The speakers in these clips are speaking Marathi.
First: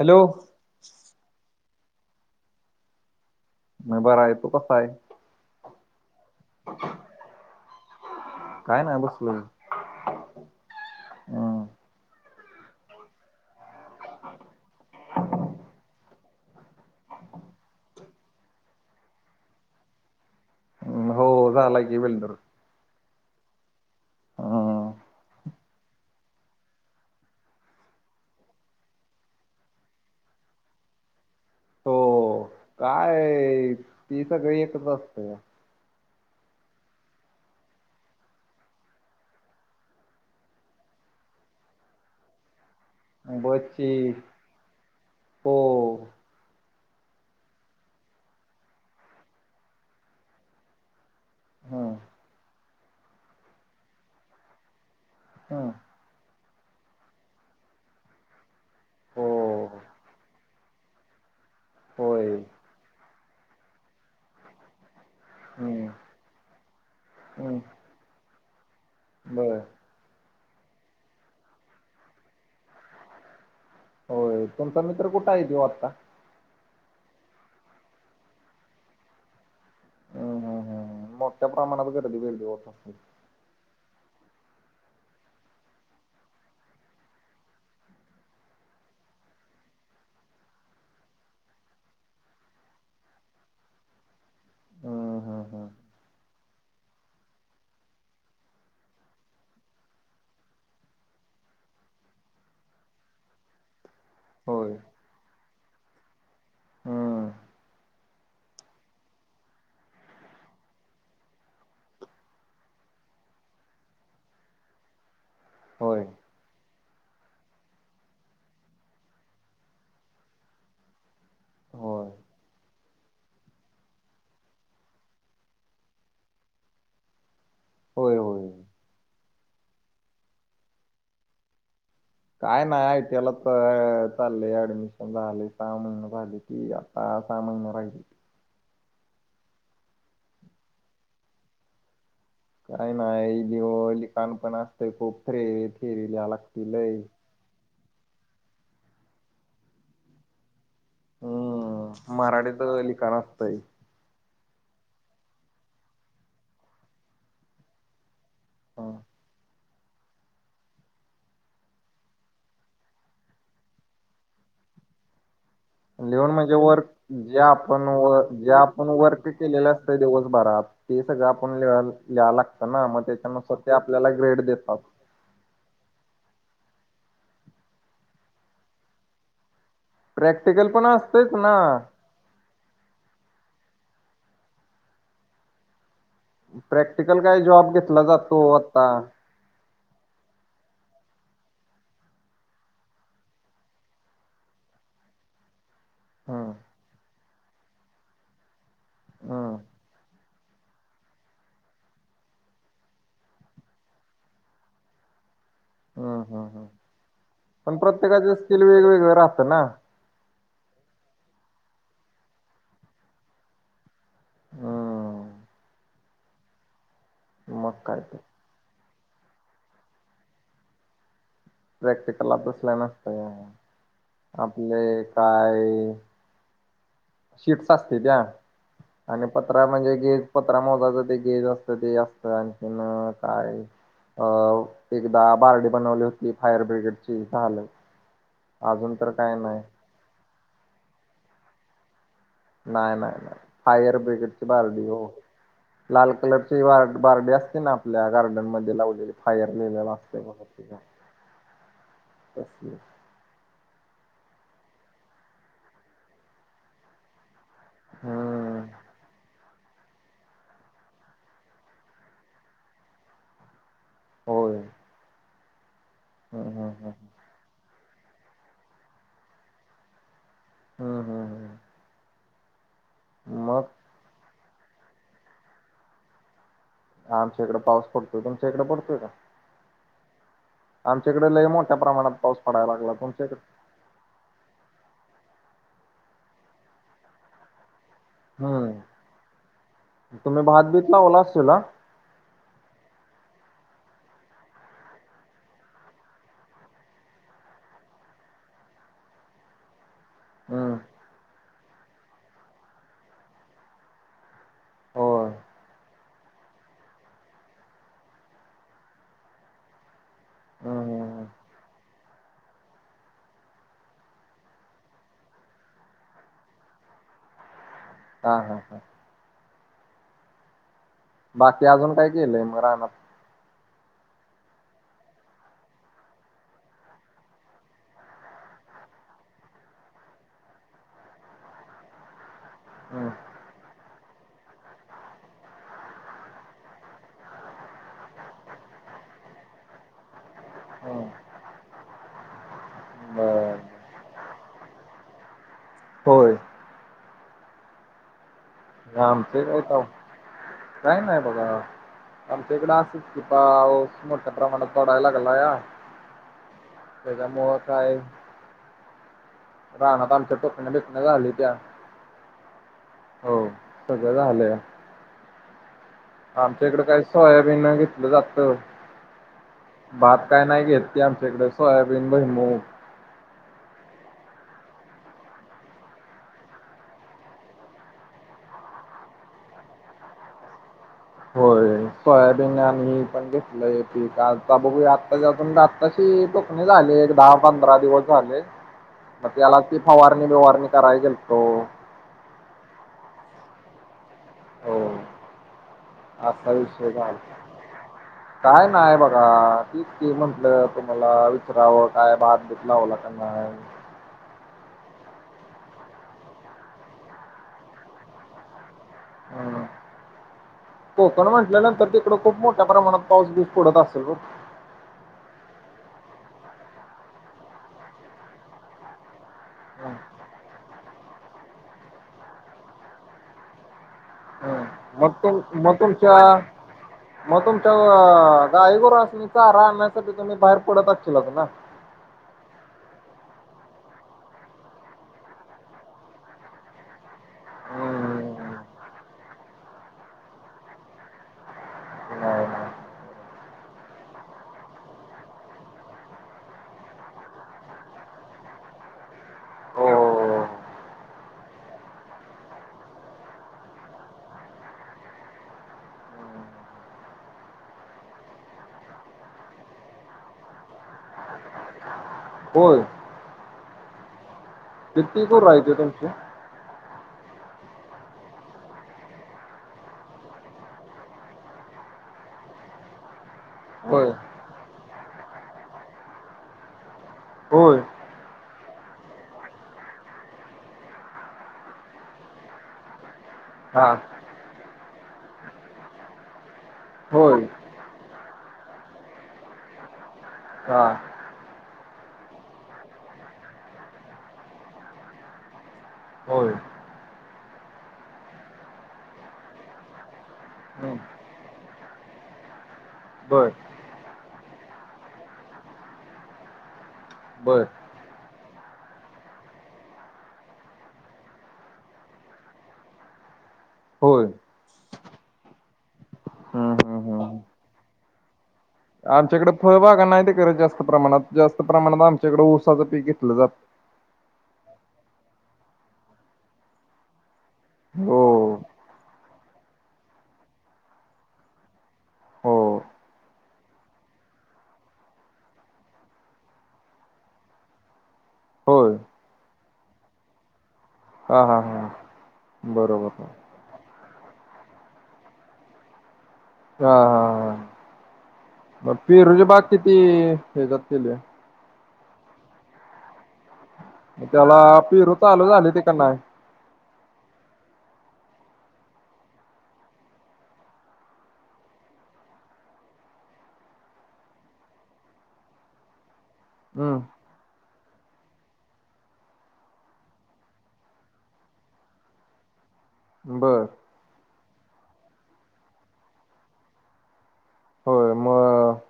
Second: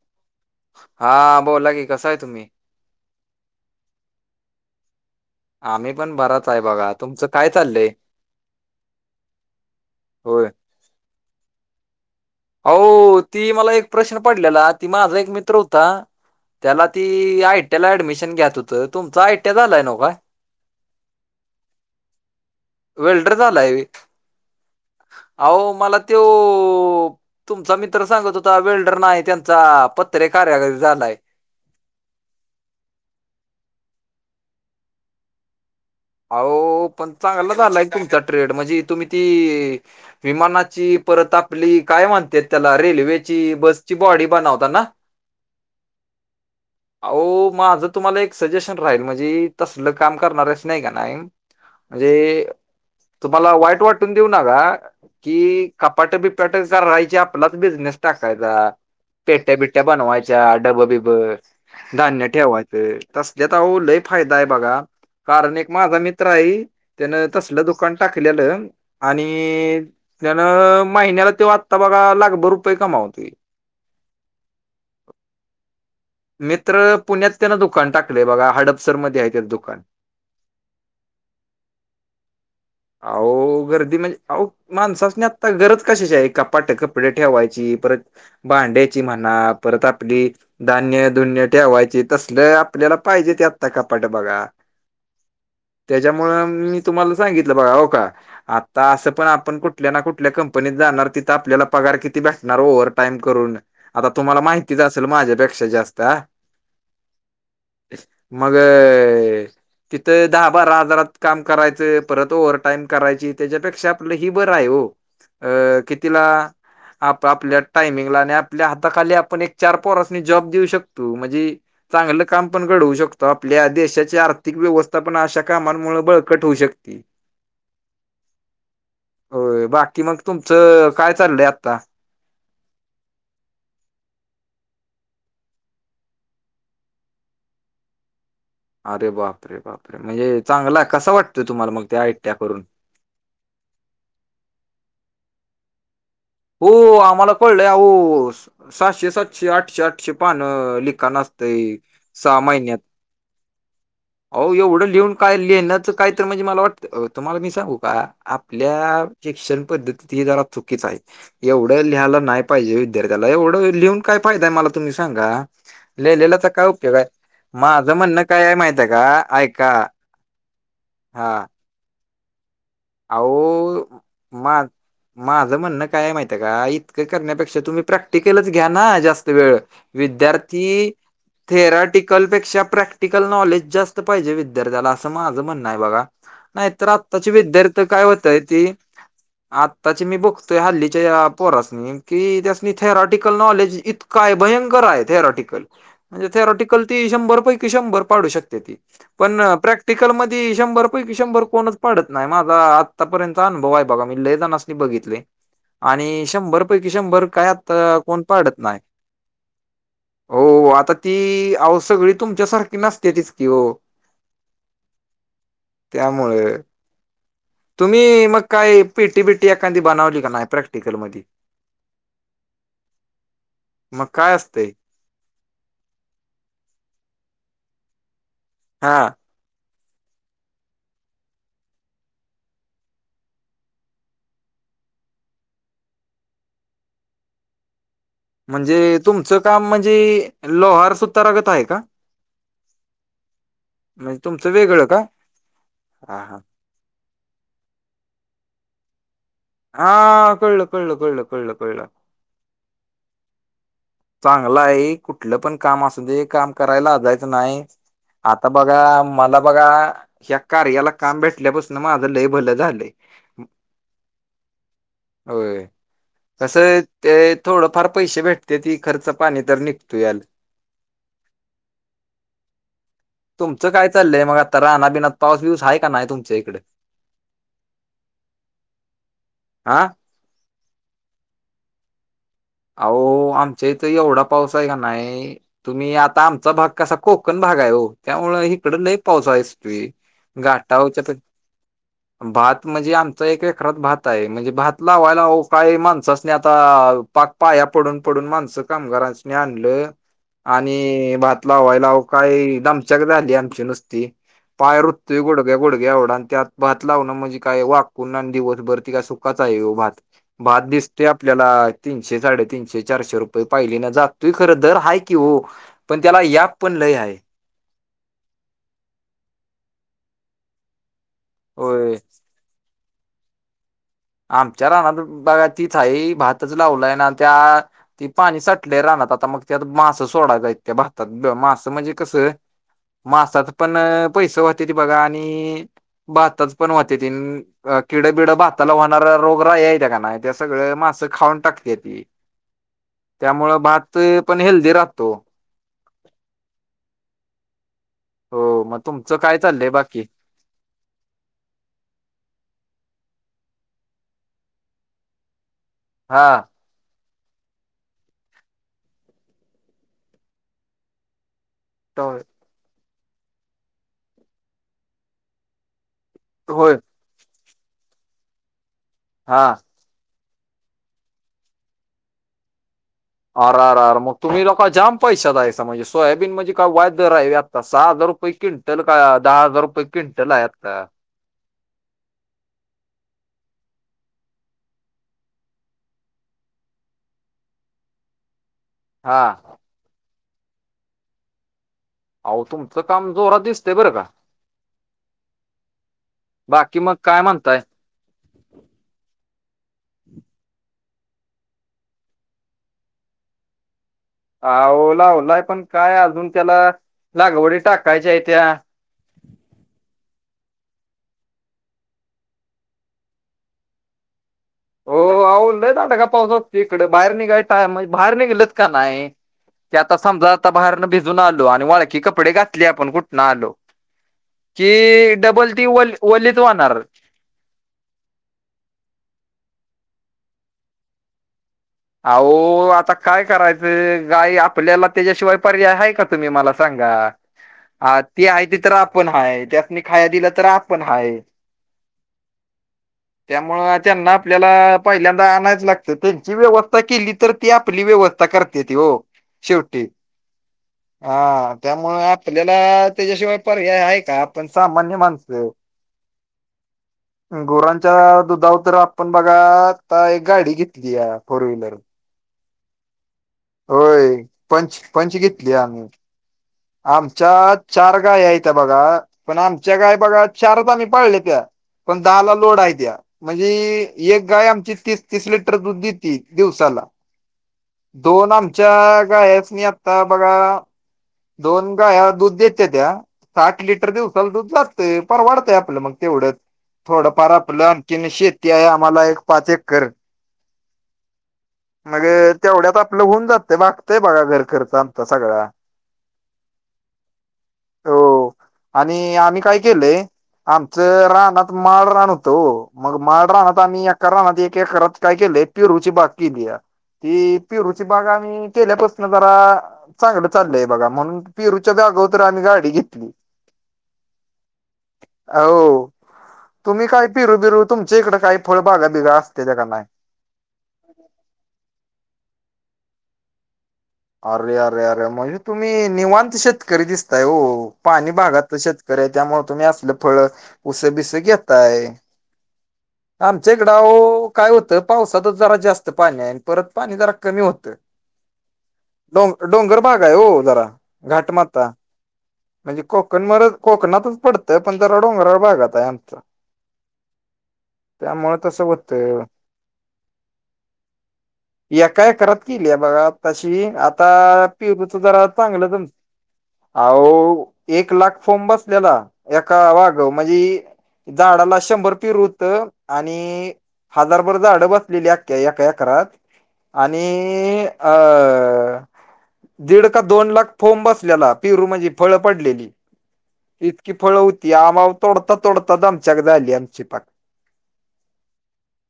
हॅलो. हा बोला की कसं आहे तुम्ही. मग बरं आहे तो कसा आहे. आम्ही पण बराच आहे बघा तुमचं काय चाललंय. काय नाही बसलोय होय. हम्म हो ती मला एक प्रश्न पडलेला ती माझा एक मित्र होता त्याला ती आय टी ला ऍडमिशन घ्यात होतं तुमचा आय टी झालंय ना व्हय. हो झाला की वेलडर वेल्डर झालाय व्हय हम्म आहो मला त्यो तुमचा मित्र सांगत होता वेल्डर नाही त्यांचा पत्रे कार्या झालाय. हो काय ती सगळी एकच असतया. अहो पण चांगला झालाय तुमचा ट्रेड म्हणजे तुम्ही ती विमानाची परत आपली काय म्हणत्यात त्याला रेल्वेची बची बसची बॉडी बनवताना. हो अह मा माझं तुम्हाला एक सजेशन राहील म्हणजे तसलं काम करणार अस का नाही हम्म म्हणे तुम्हाला वाईट वाटून देऊ नका कि हम्म कपाट बिपाट कराहायची आपलाच बिझनेस टाकायचा. हो पेट्या बिटट्या बनवायच्या डब बिब धान्य होय ठेवाय ते तसल्यात आहो लय फायदा काय बघा. कारण एक हम्म माझा मित्र आहे त्यानं हम्म तसलं दुकान टाकलेलं आणि बर त्यानं महिन्याला ते आत्ता बघा लागभर रुपये कमावतोय. होय तुमचा मित्र कुठे आहे तो आत्ता मित्र पुण्यात त्यांना दुकान टाकलंय बघा हडपसरमध्ये आहे त्या दुकान हम्म हम्म हम्म हम्म मोठ्या प्रमाणात गर्दी बेलदी त अस आहो गर्दी म्हणजे आहो माणसासनी आता गरज कशाची आहे कपाट कपडे ठेवायची परत भांड्याची म्हणा परत आपली धान्य धुन्य ठेवायची तसल आपल्याला पाहिजे ते आत्ता कपाटं बघा. हम्म हम्म हम्म त्याच्यामुळं मी तुम्हाला सांगितलं बगा होका आत्ता असं पण आपण कुठल्या ना कुठल्या कंपनीत जाणार तिथं आपल्याला पगार किती भेटणार ओवर टाईम करून आता तुम्हाला होय माहितीच असेल माझ्यापेक्षा जास्त अं हं मगअं तिथं दहा बारा हजारात काम करायचं परत ओवर टाईम करायची त्याच्यापेक्षा आपलं ही बरं आहे हो अ होय कितीला आप आपल्या टायमिंगला आणि आपल्या हाताखाली आपण एक चार पोरास्नी जॉब देऊ शकतो म्हणजे होय चांगलं काम पण घडवू शकतो आपल्या देशाची आर्थिक व्यवस्था पण अशा कामांमुळे बळकट होऊ शक ते होय होय होय बाकी मग तुमचं काय चाललंय आता काय नाही आयटीएला तर चालले ऍडमिशन झाले सम झाली क अ सामान राहिली अरे बापरे बापरे म्हणजे चांगला कस वाटत तुम्हाला मग त्या आयटआय करून काय नाही लिवाल काम्पण असतंय खूप फिरी फिरीलाला हो आम्हाला कळलंय होओ सातशे सातशे आठशे आठशे पान ली का नसतय हम्म सहा मराठीत महिन्यात लिखाण असतंय आहो एवढं लिहून काय लिहिण्याचं काय त म्हणजे मला वाटतं अं तुम्हाला मी सांगू का आपल्या हं शिक्षण पधतती जरा चुकीच आहे एवढं लिहालं नाय पाहिजे विद्यार्थ्याला एवढं लिहून काय फायदाय मला तुम्ही सांगा लिहून लिहिलेलाचा म्हणजे काय वर्क उपयोग आहे ज्या आपण माझं म्हणणं काय आहे माहित आहे ज्यापण का वरती ऐका केलेलं असतं दिवसभरात ते सगळं हा आपण लि लिहा लागतं ना मग त्याच्यानुसार ते अहो आपल्याला ग्रेड मा देतात माझं म्हणणं काय मायती हे का इतकं करण्यापेक्षा तुम्ही प्रॅक्टिकलच घ्या ना जास्त वेळ प्रॅक्टिकल पण विद्यार्थी असतेच ना. थेराटिक कल पेक्षा प्रॅक्टिकल नॉलेज जास्त पाहिजे विद्यार्थ्याला असं माझं म्हणणं हाय बगा नाय तर प्रॅक्टिकल आत्ताचे काय जॉब विद्यार्थी घेतला काय जातो होतय ती आता आत्ताची मी बकतोय हल्लीच्या या पोरासनी की त्यासनी थेराटिकल नॉल काय भयंकर हाय थेरॉटिकल जे हम्म थेरटिकल ती शंभर पैकी शंभर पाडू शकते ती पण हम्म. प्रॅक टिकल मध्ये शंभर पैकी शंभर कोणच पाडत नाही माक ला आत्तापर्यंत अनभव हाय बघा मी लई जणासनी बघितलय हम्म आणि हम्म शंभर हम्म पैकी शंभर कहयात पण कोण प्रत्येकाचे पाडत स्किल नाही वेगवेगळं राहतं ना. हो आता ती आहो सगळी तुमच्यासारखी नसत्या तीच की हो हं त्यामुळे मग तुम्ही काय तर मग काय पिटी बिटी एखादी बनवली का नाय प्रॅक्टिकल मदी प्रॅक्टिकलला बसलया नसते मग काय असतंय आपले काय शीफ्ट असते त्या हां आणि पत्रा म्हणजे गेज पत्रा मोजाचं ते गेज असतं ते असतं आणखीन काय अ एकदा बारडी बनवली होती फायर ब्रिगेडची झालं म्हणजे अजून तर काय तुमचं नाही काम म्हणजी लोहार सुतारागत हाय का नाय नाय नाय फायर म्हणजे ब्रिगेडची तुमचं वेगळं बारडी ओ का? लाल हा हा कलरची बार बार्डी असती ना आपल्या गार्डन मधे लावलेली फायर लिलेलं असतं हा [inaudible] कळलं कळलं कळलं कळलं कळलं. चांगलां हे कुठलं पण काम असू दे काम करायला लाजाय स नाय आता हम्म बघा माला बघा ह्या कार्याला काम भेटल्यापासून माझं लय भलं झालं हो हो कस हम्म हम्म ते थोडं फार पैसे भेटते ती खर्च पाणी तर निघतो याला हम हम हम तुमचं काय चाललंय मग आता राहना बिना पाऊस व्ह्यूज आहे का नाही तुमच्या इकडे आमच्या इकडे पाऊस पडतोय तुमच्या इकड पडतोय का हा आमच्याकडे ल मोठ्या प्रमाणात पाऊस पडायला आ लागला तुमच्या इकडे आम आच्या इथ एवढा पाऊस आहे का नाही तुम्ही आता आमचा भाग कसा कोकण भाग आहे हो त्यामु इकड लई हम्म पावसा आहेच तु तुम्ही भात बीत घाटाच्या प लावला असशील हा भात म्हणजे आमचा एक एकरात भात आहे म्हणजे भात लावायला ओ काही माणसासनी आता पाक पाया पडून पडून माणसं कामगारास्नी आणलं हम्म आणि भात लावायला ओ काही दमचाक झाली आमची नुसती पाय रुत्तोय होय गुडग्या गुडग्या एवडा अन त्यात भात लावन म्हणजे काय वाकून अन दिवत भरती काय सो कतय ह्यो भात भात हम्म हम्म दिसते हम्म आपल्याला तीन शे साडे तीनशे चारशे रुपये पायली न जातय खर तर हाय कि ओ पण त्याला याप पण लय हाय हा हा हा बाकी अजून होय. काय केलंय मग राहना आमच्या राहणार बघा तिथई भातच लावलाय ना त्या ती पाणी साटले राहना आता मग ते मास सोडायचयत त्या भातात मासं म्हणजे कसं हम्म मासात पण पैस वाते त बघा आणि बहातच पण वाहते ती किड बिड बहात त्याला होणारा रोग रा य त्या का नाही त्या सगळ मास हम्म खाऊन टाकते ती बर त्यामुळं भात पण हेल्दी राहतो होय हो मग तुमचं राम काय तेक आहे चाललंय त बाकी काय ना बघा आमचेकडच मोठा प्र म्ह तडा हलागला हा ैजा मह काय राहना पाणच्या टोकण्या बकण्या झााली त्या तर हो सगळ झालंय आमच्या होय इकडे काय सोयाबीन घेतलं जात हा भात काय नाही घेत त आमच्या इकडे सो आय बीन बा मूव अररर मग तुम्ही लोका जाम पैशसा दायं म्हणजे सोयाबीन म्हणजे काय वाद्य राही सहा हजार रुपये क्विंटल का दहा हजार रुपये क्विंटल आहेत का होय सोयाबीन आणिही पण घेतलंय पी आज बघ आत्ताच्या अजून तशी तोखणे झाले एक दहा पंधरा दिवस झाले हा मग त्याला ती फवारणी बिवारणी करायची तो अह तुमचं काम जोरात दिसते बरं का हो आपताविष बाकी मग काय म्हणताय काय नाही बघा क म्हंटलं तुम्हाला विचारावं काय बा कतला वाला करना आहे आ ओला ओलाय पण काय अजून त्याला लागवडी टाकायच्या आहे त्या्या हम् कोकण म्हटल्यानंतर तिकडं खूप मोठ्या प्रमाणात पाऊस दिस पडत असेल ब हो आवल आट का पाऊस इकडे बाहेर निघाय टायम म्हणजे बाहेर निघेलेत का नाही ते ओ. आता समजा आता बाहेरन भिजून आलो आणि वाळकी कपडे घातले आपण कुठनं आलो हम्म. कि मग तुम डबल ती मग तुमच्या वलीत वाणार. मग तुमच्या गायगुरू अस म च राहाण्यासाठी तुम्ही बाहेर पुडतच ल ना. अह आता काय करायचं गाई आपल्याला त्याच्याशिवाय पर्याय आहेऐ का. तुम्ही मला सांगा. हा ती हम्म आहे ती तर आपण हाय त्यातनी खाय दिला तर आपण हाय. नाही ना. त्यामु त्यांना आपल्याला पहिल्यांदा आणायचं लागतं त्यांची व्यवस्था. केली तर ती आपली व्यवस्था करते ती हो शेवटी हो. हो, हो. हा त्यामुळे आपल्याला त्याच्याशिवाय पर्याय आहे का आपण सामान्य माणसं [inaudible] गोरांच्या दुधावर तरर आपण बघा आता एक गाडी घेतली आहे. फर् व्हहीलर होल. होय पंच पंच किती गुरं घेतली आहेत ओ आम्ही तुमची? आमच्या चार गाय आहेत त्या बघा पण आमच्या गाय बघा चार तर आम्ही पाळले त्या पण दहाला लोड आहे द्या. म्हणजे होय एक गाय आमची तीस तीस लिटर दूध देत दिवसाला. होय दोन आमच्या गायस नाही आत्ता बघा. दोन ग दूध देत त्या साठ लिटर हां दिवसाला दूध जात. फार वाढतंय आपलं मग तेवढं. थोडंफार होय आपलं आणखीन शेती आहे आम्हाला एक पाच एक कर हा. मग तेवढ्यात आपलं होऊन जातंय वागतंय बघा घर खर्च आमचा सगळा हो. हो आणि आम्ही काय केलंय. हं. आमचं राहणत माड राहन होतो मग माड बर राहनात आम्ही एका राहनात एक करात काय केले. त रुचीि बाकी द. ती बर पिरूची बाग आम्ही केल्यापासून जरा चांगलं चाललंय. बघा म्हणून पिरूच्या जागा तर आम्ही गाडी घेतली. होय. हो हं तुम्ही हं काय हं. पिरू हं. बिरू तुमच्या इकडें काय फळबागा बिगा आमच्याकडे असतेत्या का फळबागा नाही ते करत जास्त प्रमाणात जास्त प्रमाणात आमच्याकडें ऊसाचं पीक घेतलं जातं. अरे अरे अरे म्हणजे तुम्ही निवांत शेतकरी दिसताय हो पाणी भागात हो तर शेतकरी करय त्यामुळे तुम्ही असलं फळ उसे बिसे घेतय. हो आमच्या इकडा काय होतं पावसातच जरा जास्त पाणी आहे आणि परत पाणी जरा कमी होतं. होय डोंग डोंगर भाग आहे हो जरा हां हां घाटमाता हां म्हणजे बरोबर. कोकण म कोकणातच पडतय पण त्या डोंगराळ भागात आहे आमच हा हा. त्यामुळे तसं. मग होतं. फिरुजबाग किती हे जात के एका एकरात त केली बघा तशी आ. आता त्याला पिरूच पेरू जरा चालू झाले चांगलं ते का तर. नाय अा एक लाख फोम बसलेला एका वाग म्हणजे. झाडाला शंभर पिरू होत आणि हजारभर जाड बसलेली अख्या एकरात आणि हम्म अ दीड का दोन लाख फोंब बसलेला पिरू म्हणजे फळं पडलेली. बरं. की फळ होती आमाव तोडत तोडत आमच्याक आली आमची पाक. होय मग.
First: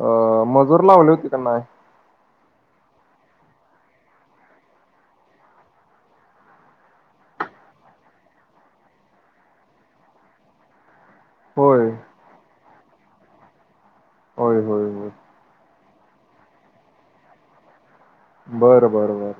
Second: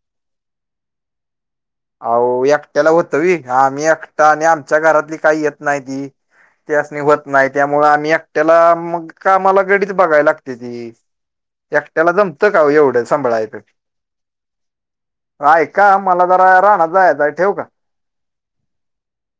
अ मजूर लावली होती त्यांना अह एकट्याला होतं विी आम्ही एकटा आणि आमच्या घरातली काही येत नाही ती ते असणी होत नाही त्यामुळे आम्ही एकट्याला मग कामाला गडीच बघायला लागते ती होय एकट्याला जमतं का एवढं सांभळाऐप होय होय होय ऐ का मला जरा राहणारचा आहेच ठेव का बरं बरं बर